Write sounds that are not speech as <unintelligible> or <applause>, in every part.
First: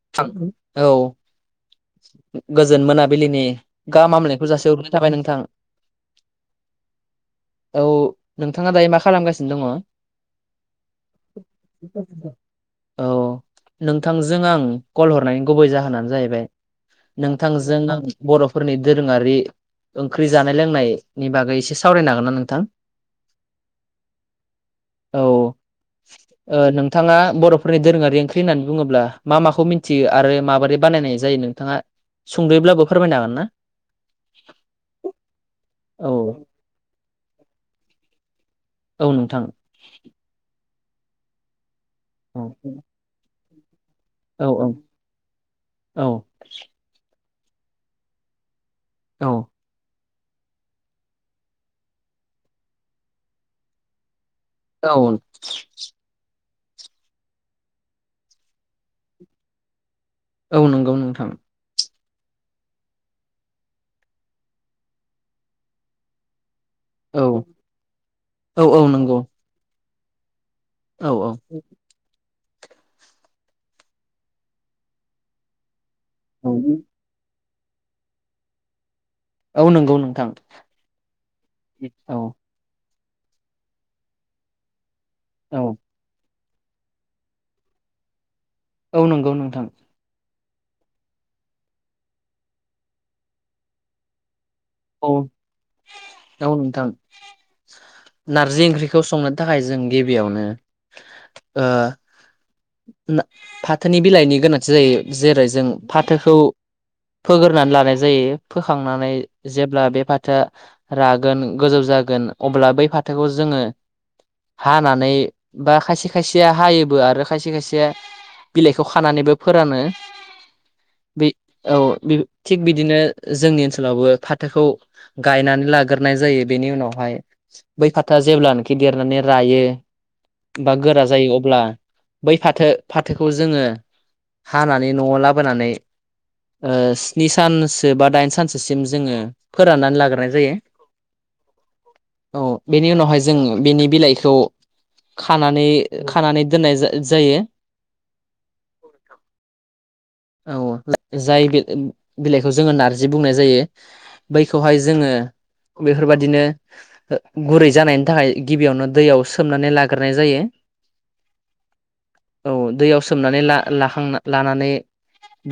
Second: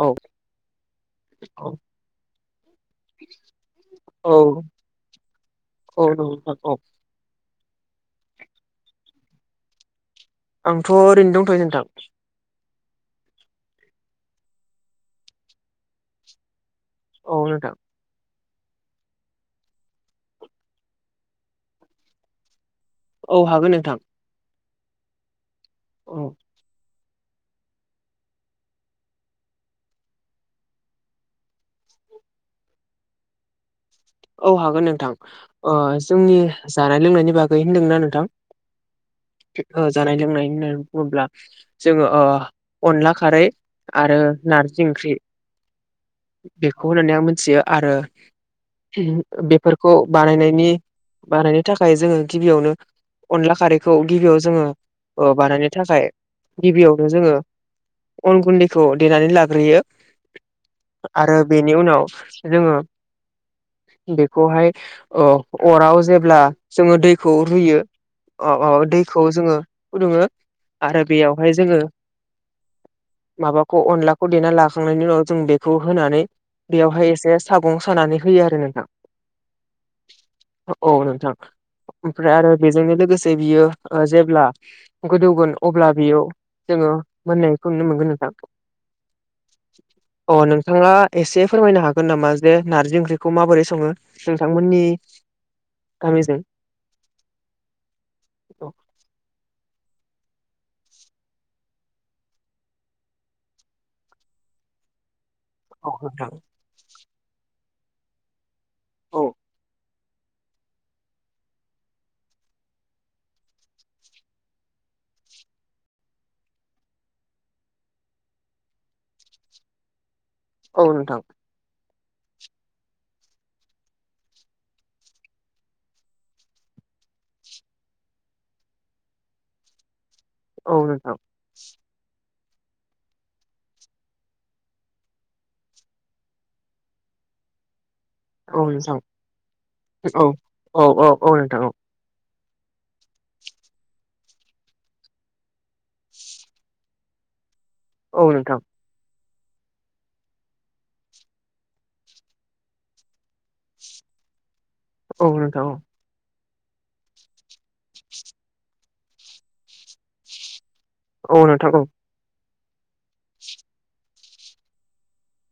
औ थां औ। औ गोजोन मोनाबिलिनि औ गाहामहामलायनायखौ जासि हरग्रोनाय थाबाय नोंथां। <unintelligible> औ नोंथाङा दायो मा खालामगासिनो दङ। आंथ' ओरैनो दंथ'यो नोंथां। औ नोंथांजों आं कल हरनायनि गुबै जाहोनानो जाहैबाय। औ नोंथां नोंथांजों आं बर'। फोरनि दोरोङारि ओंख्रि जानाय लोंनायनि बागै एसे सावरायनो हागोन ना नोंथां। औ हागोन नोंथां। औ औ ओ नों। थाङा बर'फोरनि दोरोङारि ओंख्रि होननानै बुङोब्ला मा माखौ मिथियो आरो माबोरै बानायनाय जायो नों। थाङा सुंदुयोब्लाबो फोरमायनो हागोन ना। औ हागोन नोंथां ओ औ जोंनि जानाय लोंनायनि बागै होनदोंना नोंथां। औ नोंथां ओ जानाय लोंनाय होननानै बुङोब्ला। जोङो ओ औ अनला खारै। आरो औ नारजि ओंख्रि औ बेखौ होननानै आं। थियो आरो औ बेफोरखौ। बानायनायनि बानायनो थाखाय जोङो गिबियावनो अनला खारैखौ गिबियाव जोङो औ ओ बानायनो थाखाय गिबियावनो जोङो अन गुन्दैखौ देनानै लाग्रोयो। औ नंगौ नोंथां आरो बेनि उनाव जोङो बेखौहाय ओ‌ अराव जेब्ला जोङो औ दैखौ रुयो अ औ औ अ नंगौ दैखौ जोङो फुदुङो आरो औ औ बेयावहाय जोङो माबाखौ अनलाखौ देना लाखांनायनि उनाव जों बेखौ होनानै औ बेयावहाय एसे सागं सानानै होयो आरो नोंथां। औ नंगौ नोंथां औ नोंथां औ ओमफ्राय आरो बेजोंनो लोगो से बियो ओ जेब्ला गोदौगोन औ अब्ला बियाव जोङो मोननायखौ नुनो मोनगोन नोंथां। औ नंगौ नोंथां। अ नोंथाङा एसे फोरमायनो हागोन नामा जे नारजि ओंख्रिखौ माबोरै सङो? नोंथांमोननि औ गामिजों औ नोंथां। नारजि औ ओंख्रिखौ संनो थाखाय जों गिबियावनो ओ ना फाथोनि बिलाइनि गोनांथि जायो जेरै जों औ नोंथां फाथोखौ फोग्रोनानै लानाय जायो फोखांनानै औ जेब्ला बे फा थोआ रागोन गोजौ जागोन अब्ला बै फाथोखौ जोङो हानानै बा खायसे खायसेया हायोबो आरो खायसे खायसेआ बिलाइखौ खानानैबो फोरानो। औ नोंथां। बे औ बे थिग बिदिनो जोंनि ओनसोलावबो फाथोखौ गायनानै लाग्रोनाय जायो। बेनि उनावहा हाय बै फाथोआ जेब्लानाखि रायो बा औ गोरा नोंथां जायो अब्ला बै फाथो फाथोखौ जोङो हानानै न'आव लाबोनानै ओ स्नि सानस बा दाइन औ सानसेसिम नोंथां जोङो फोराननानै औ लाग्रोनाय जायो। औ औ औ नोंथां औ औ बेनि उनावहाय जों बेनि बिलाइखौ खानानै खानानै जा जायो। औ नोंथां। औ जाय बि- बिलाइखौ जोङो नारजि बुंनाय जायो। बै खौहाय जोङो औ नोंथां औ बेफोरबादिनो ओ गुरै जानायनि थाखाय गिबियावनो दैयाव सोमनानै लाग्रोनाय जायो। औ नोंथां औ। औ दैयाव सोमनानै ला-लाखांना लानानै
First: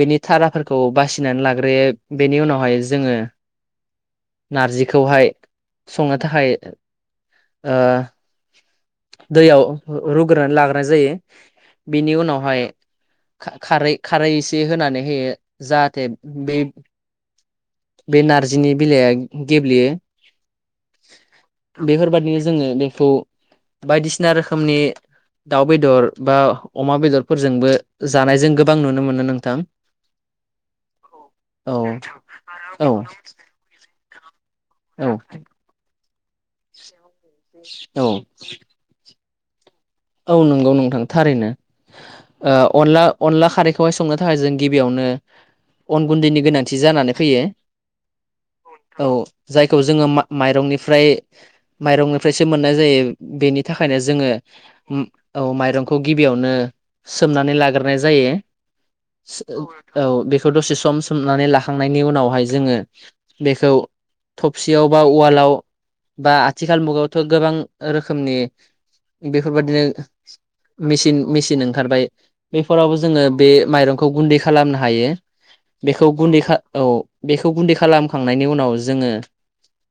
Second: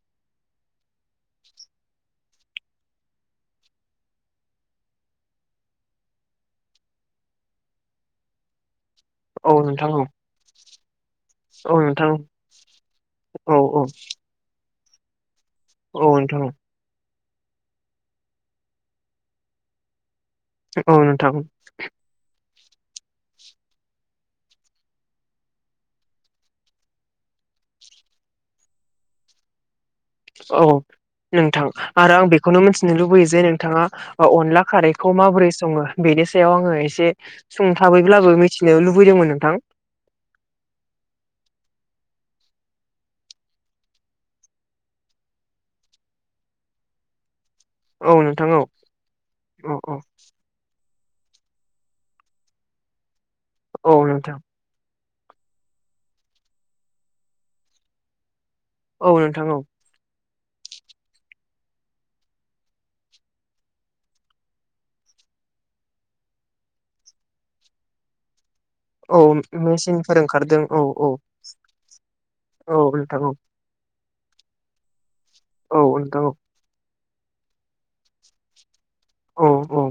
बेनि थाराफोरखौ बासिनानै लाग्रोयो। बेनि उनावहाय जोङो नारजिखौहाय संनो थाखाय ओ औ दैयाव नोंथां औ रु-रुग्रोनानै लाग्रोनाय जायो। औ नोंथां बिनि उनावहाय औ औ खा-खारै इसे होनानै होयो। जाहाथे औ नोंथां बे बे नारजिनि बिलाइया गेब्लेयो। औ नोंथां। बेफोरबादिनो जोङो बेखौ बायदिसिना रोखोमनि दाउ बेदर बा अमा बेदरफोरजोंबो जानायजों गोबां नुनो मोनो नोंथां। औ। नोंथां औ आरो आं बेखौनो औ मिथिनो लुबैयो जे नोंथाङा अनला खारैखौ औ माबोरै सङो? बेनि सायाव आङो एसे औ सुंथाबैब्लाबो मिथिनो लुबैदोंमोन नोंथां। औ नंगौ नोंथां थारैनो। ओ अनला अनला खारैखौहाय संनो थाखाय जों गिबियावनो अन गुन्दैनि गोनांथि जानानै फैयो। औ नोंथां औ औ जायखौ औ जोङो मा-माइरंनिफ्राय माइरंनिफ्रायसो मोननाय जायो। बेनि औ थाखायनो जोङो नोंथां उम औ माइरंखौ गिबियावनो सोमनानै लाग्रोनाय जायो। औ नोंथां औ बेखौ दसे सम सोमनानै ला खांनायनि उनावहाय जोङो बेखौ थबसियाव बा उवालाव बा आथिखाल मुगायावथ' गोबां रोखोमनि औ। बेबादिनो मेचिनफोर ओंखारदों औ औ मेसिन मेसिन ओंखारबाय औ बेफोरावबो नोंथां जोंङो औ बे माय माइरंखौ गुन्दै खालामनो हायो औ बेखौ नोंथां औ गुन्दै खा औ। बेखौ गुन्दै खालाम खांनायनि उनाव जोङो। औ औ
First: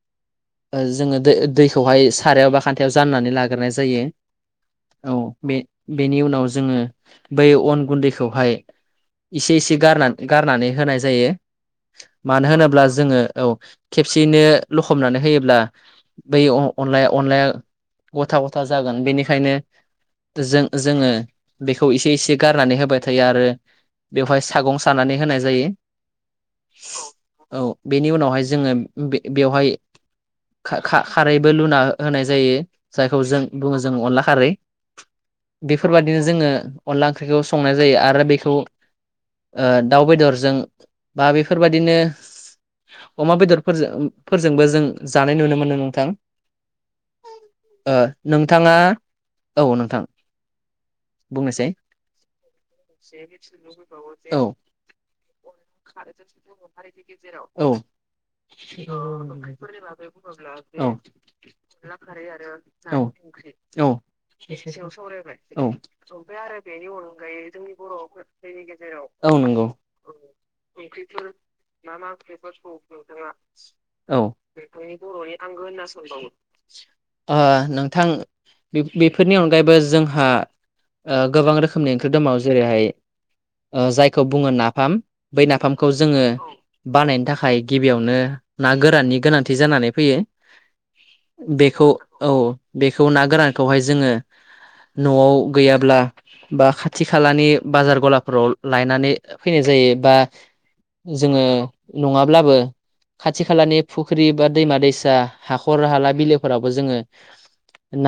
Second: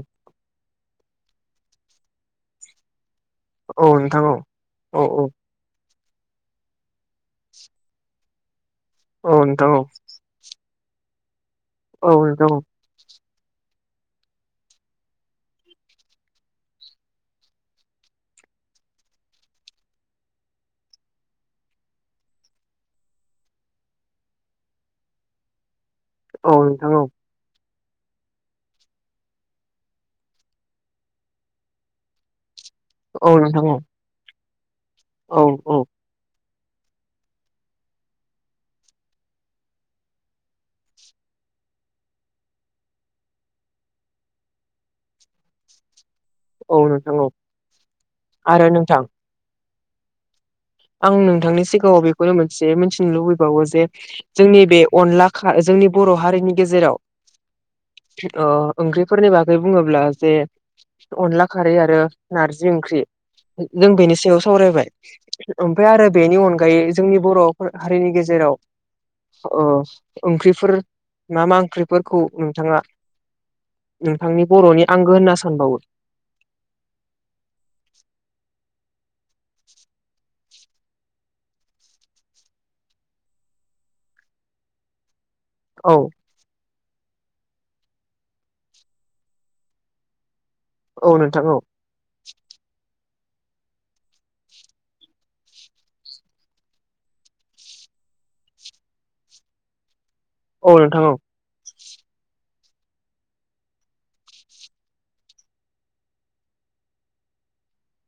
ओ जोङो दैखौहाय सारायाव बा खान्थायाव जाननानै लाग्रोनाय औ जायो। नोंथां औ बे-बेनि उनाव जोङो बै अन गुन्दैखौहाय औ इसे नोंथां इसे औ गारना गारनानै होनाय जायो औ मानो नोंथां होनोब्ला जोङो। औ खेबसेयैनो लखबनानै होयोब्ला बै अ-अनलाया अनलाया। गथा गथा जागोन बेनिखायनो। जों जोङो बेखौ इसे इसे गारनानै होबाय थायो आरो। बेवहाय सागं सानानै होनाय जायो। औ नोंथां औ। औ बेनि उनावहाय जोङो बे-बेवहाय। खा-खा-खा-खारैबो लुना होनाय जायो। जायखौ औ जों नोंथां औ बुङो जों अनला खारै औ औ बेफोर बायदिनो जोङो। अनला ओंख्रिखौ संनाय जायो आरो बेखौ। ओ दाउ बेदरजों बा बेफोर बायदिनो। अमा बेदरफोरजों फोरजोंबो जों जानाय नुनो मोनो नोंथां। औ नोंथां औ। ओ आरो नोंथाङा नोंथां औ नोंथां। <inaudible> आं नोंथांनि बुंनोसै सिगाङाव बेखौनो मोनसे मिथिनो लुबैबावो जे औ जोंनि बे अनला खा जोंनि बर' हारिनि गेजेराव औ ओ ओंख्रिफोरनि बागै बुङोब्ला जे अनला खारै आरो नारजि ओं ओंख्रि औ जों बेनि सायाव सावरायबाय। ओमफ्राय आरो औ बेनि अनगायै जोंनि औ बर' हारिनि नोंगौ गेजेराव ओंख्रिफोर ओ मा ओंख्रिफोर मा मा मा ओंख्रिफोर ओंख्रिफोरखौ नोंथाङा सङो नोंथाङा नोंथांनि बर'नि औ आंगो होनना सानबावो नोंथांनि बर'नि आह नोंथां बे-बेफोरनि अनगायैबो जोंहा ओ गोबां रोखोमनि ओंख्रि दङ जेरैहाय ओ जायखौ बुङो नाफाम। बै नाफामखौ औ जोङो। बानायनो थाखाय गिबियावनो ना गोराननि गोनांथि जानानै फैयो। औ नोंथां औ। बेखौ औ बेखौ ना गोरानखौहाय जोङो न'आव गैयाब्ला। बा खाथि खालानि बाजार गलाफोराव लायनानै फैनाय जायो बा। औ नोंथां औ जोङो नङाब्लाबो। खाथि खालानि फुख्रि बा दैमा दैसा हाखर हाला बिलोफोरावबो जोङो।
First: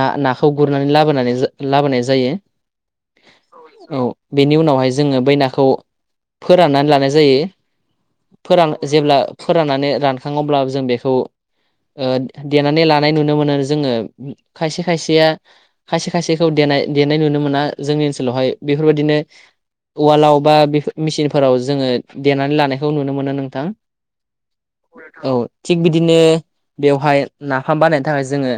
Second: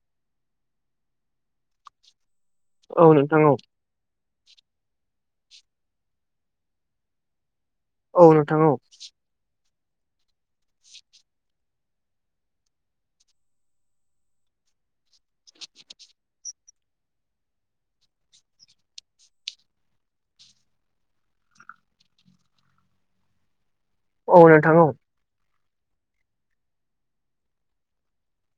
ना-नाखौ गुरनानै लाबोनानै लाबोनाय जायो। औ नोंथां औ। बेनि उनावहाय जोङो बै नाखौ फोराननानै लानाय जायो। औ नोंथां औ फोरान जेब्ला फोर फोराननानै रानखाङो अब्ला जों बेखौ ओ देनानै लानाय नुनो मोनो जोङो। खायसे खायसेया खायसे खायसेखौ। देनाय देनाय नुनो मोना जोंनि ओनसोलावहाय बेफोर बायदिनो। उवालाव बा बेफोर मेसिनफोराव जोङो देनानै लानायखौ नुनो मोनो नोंथां औ नोंथां औ थिग बिदिनो बेवहाय नाफाम बानायनो थाखाय जोङो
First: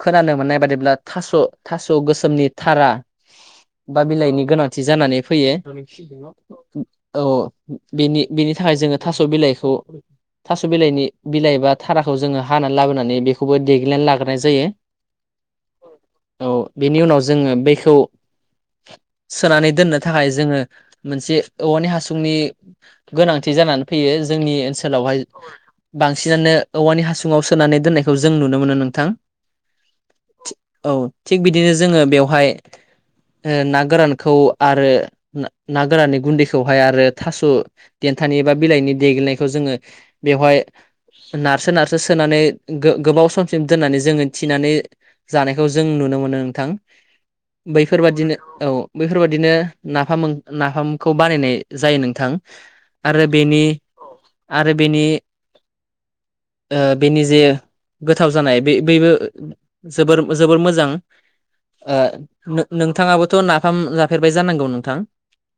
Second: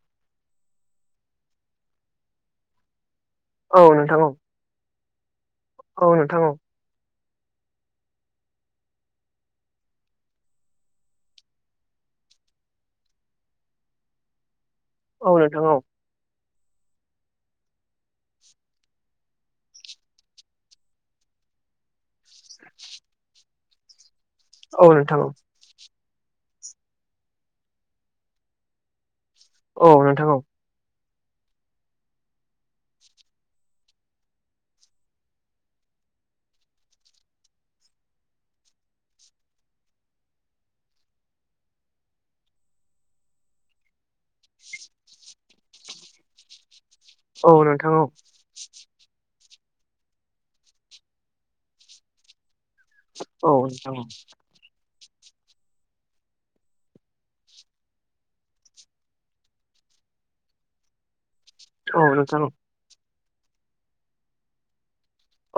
खोनानो मोननाय बादिब्ला थास' थास' गोसोमनि थारा औ बा नोंथां औ बिलाइनि गोनांथि जानानै औ फैयो। नोंथां औ औ बेनि बेनि थाखाय जोङो थास' बिलाइखौ थास' बिलाइनि बिलाइ एबा थाराखौ जोङो हानानै लाबोनानै बेखौबो देग्लिनानै लाग्रोनाय जायो। औ नोंथां औ औ बेनि उनाव जोङो बेखौ सोनानै दोननो थाखाय जोङो मोनसे औवानि हासुंनि गोनांथि जानानै फैयो जोंनि औ नोंथां ओनसोलावहाय औ बांसिनानो औवानि हासुङाव सोनानै दोननायखौ जों नुनो मोनो नोंथां औ नोंथां औ। औ थिग बिदिनो जोङो बेयावहाय ना गोरानखौ आरो ना गोराननि गुन्दैखौहाय आरो थास' देन थानि एबा बिलाइनि देग्लियनायखौ जोङो बेवहाय नारसो नारसो सोनानै गोबाव समसिम दोननानै जोङो थिनानै जानायखौ जों नुनो मोनो नोंथां। औ नोंथां औ बैफोरबादिनो औ बैफोरबादिनो नाफाम नाफामखौ बानायनाय जायो नोंथां आरो औ बेनि नोंथां आरो बेनि बेनि जे गोथाव जानाय बे बैबो जोबोर जोबोर मोजां औ नोंथां नोंथाङाबो थ' नाफाम जाफेरबाय जानांगौ नोंथां?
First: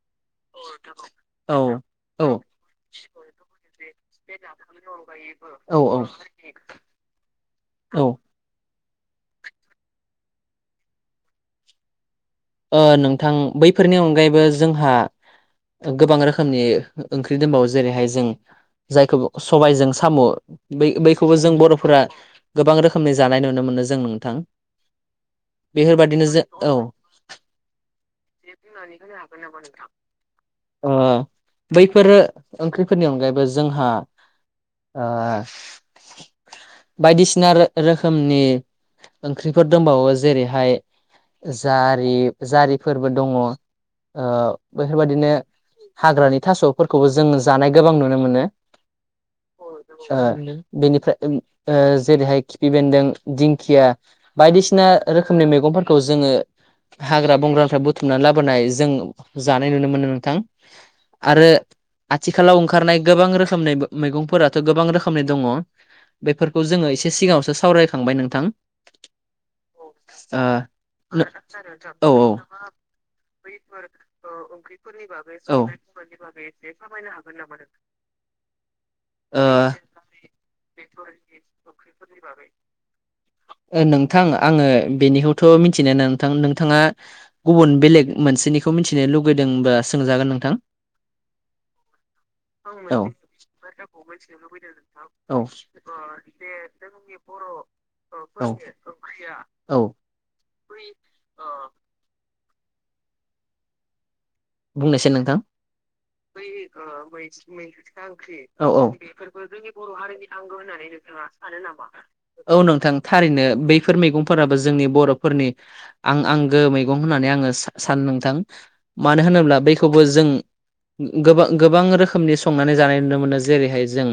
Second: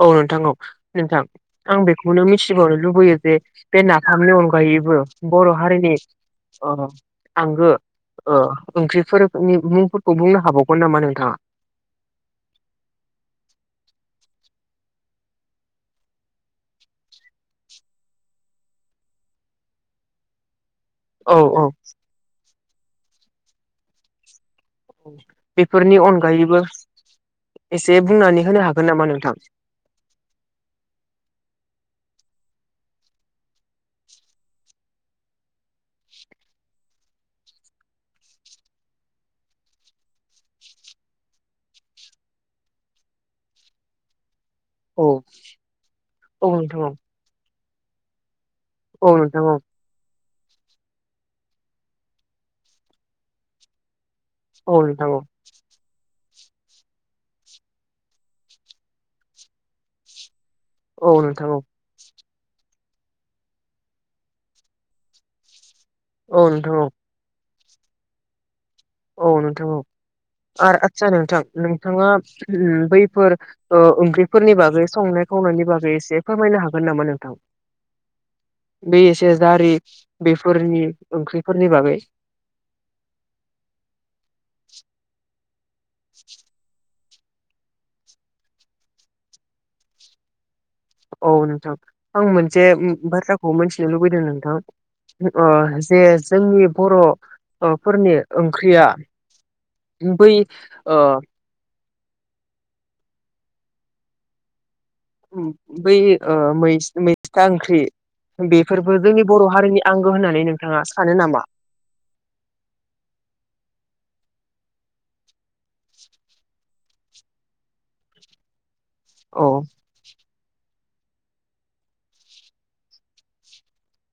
औ नोंथां औ नोंथां औ आं बेखौनो औ मिथिबावनो लुबैयो जे बे ना मोनथामनि अनगायैबो बर' औ हारिनि आंगो औ ओंख्रिफोरनि मुंफोरखौ बुंनो हाबावगोन नामा नोंथाङा? नोंथां बैफोरनि अनगायैबो जोंहा गोबां रोखोमनि ओंख्रि दंबावो जेरैहाय जों जायखौ सबायजों साम' बै औ बैखौबो जों औ बर'फोरा गोबां रोखोमनि जानाय नुनो मोनो जों नोंथां। बेफोरनि बेफोरबादिनो जों अनगायैबो औ ह <inaudible> एसे बुंनानै होनो हागोन नामा नोंथां <inaudible> बैफोर ओंख्रिफोरनि अनगायैबो जोंहा बायदिसिना रो-रोखोमनि ओंख्रिफोर दंबावो जेरैहाय जा ओै जारिफोरबो दङ ओ औ बेफोरबायदिनो हाग्रानि औ नोंथां औ थास'फोरखौबो जों जानाय गोबां नुनो मोनो। औ नोंथां औ। ओ बेनिफ्राय जेरैहाय खिफि बेन्दों दिंखिया औ बायदिसिना नोंथां औ रोखोमनि मैगंफोरखौ जोङो हाग्रा बंग्रानिफ्राय बुथुमनानै लाबोनाय जों जानाय नुनो मोनो नोंथां औ आरो नोंथां औ। आथिखालाव ओंखारनाय गोबां रोखोमनि मैगंफोराथ' गोबां रोखोमनि दङ। औ बेफोरखौ नोंथां औ जोङो एसे सिगाङावसो सावरायखांबाय नोंथां। औ नोंथां औ आरो आतसा नोंथां नोंथाङा ओ औ बैफोर औ ओंख्रिफोरनि बागै संनाय खावनायनि बागै एसे फोरमायनो हागोन नामा नोंथां <inaudible> बे एसे जारि बेफोरनि ओंख्रिफोरनि बागै <inaudible> नोंथां आङो बेनिखौथ' मिथिनाया नोंथां नोंथाङा गुबुन बेलेग मोनसेनिखौ मिथिनो लुगैदोंबा सोंजागोन नोंथां? औ नोंथां आं मोनसे बाथ्राखौ मिथिनो लुबैदों नोंथां नोंथां ओ जे जोंनि बर'फोरनि ओंख्रिया बै फै ओ आ बुंनोसै नोंथां बै ओ ब मैस-मैस्था ओंख्रि ओंख्रि औ औ बर' हारिनि आंगो होना नोंथां आ सानो नामा औ नोंथां थारैनो बैफोर मै फोराबो जोंनि बर'फोरनि आं आंगो मैगं होननानै आङो सान नोंथां मानो औ होनोब्ला बैखौबो जों गो गोबां रोखोमनि संनानै जानाय नुनो मोनो जेरैहाय जों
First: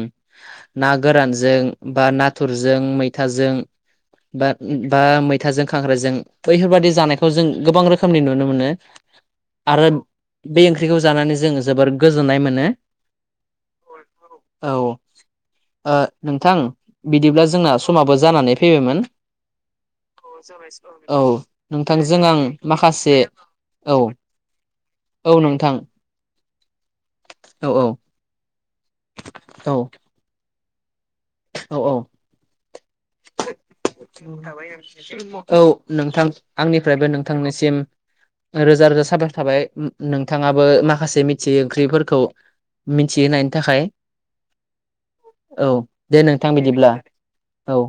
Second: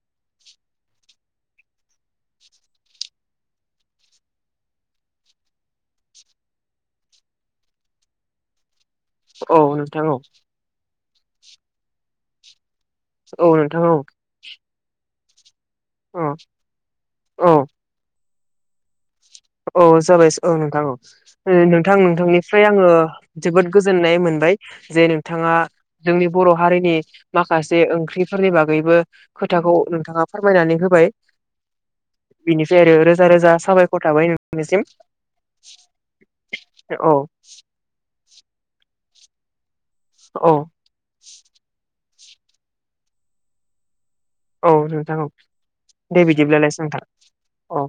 ना गोरान जों जों बा नाथुरजों मैथाजों बा बा मैथाजों खांख्राजजों बैफोरबादि जानायखौ जों गोबां रोखोमनि नुनो मोनो औ आरो नोंथां औ बे ओंख्रिखौ जानानै जोंङो जोबोर गोजोननाय मोनो औ नोंथां औ औ नोंथां बिदिब्ला औ जोंना समाबो जानानै फैबायमोन औ जाबाय औ नोंथां औ नोंथां नोंथांजों आं नोंथांनिफ्राय आङो माखासे जोबोद औ गोजोननाय मोनबाय जे औ नोंथाङा नोंथां जोंनि बर' हारिनि औ माखासे ओंख्रिफोरनि बाबै बैबो खोथाखौ औ नोंथाङा फोरमायनानै होबाय औ बिनिफ्राय आरो रोजा रोजा साबायखर थाबाय नों औ नोंथां आंनिफ्रायबो औ नोंथांनिसिम रोजा रोजा साबफाय थाबाय औ नोंथाङाबो माखासे मिथियै ओंख्रिफोरखौ मिथिहोनायनि थाखाय औ नोंथां औ दे बिदिब्लालाय नोंथां औ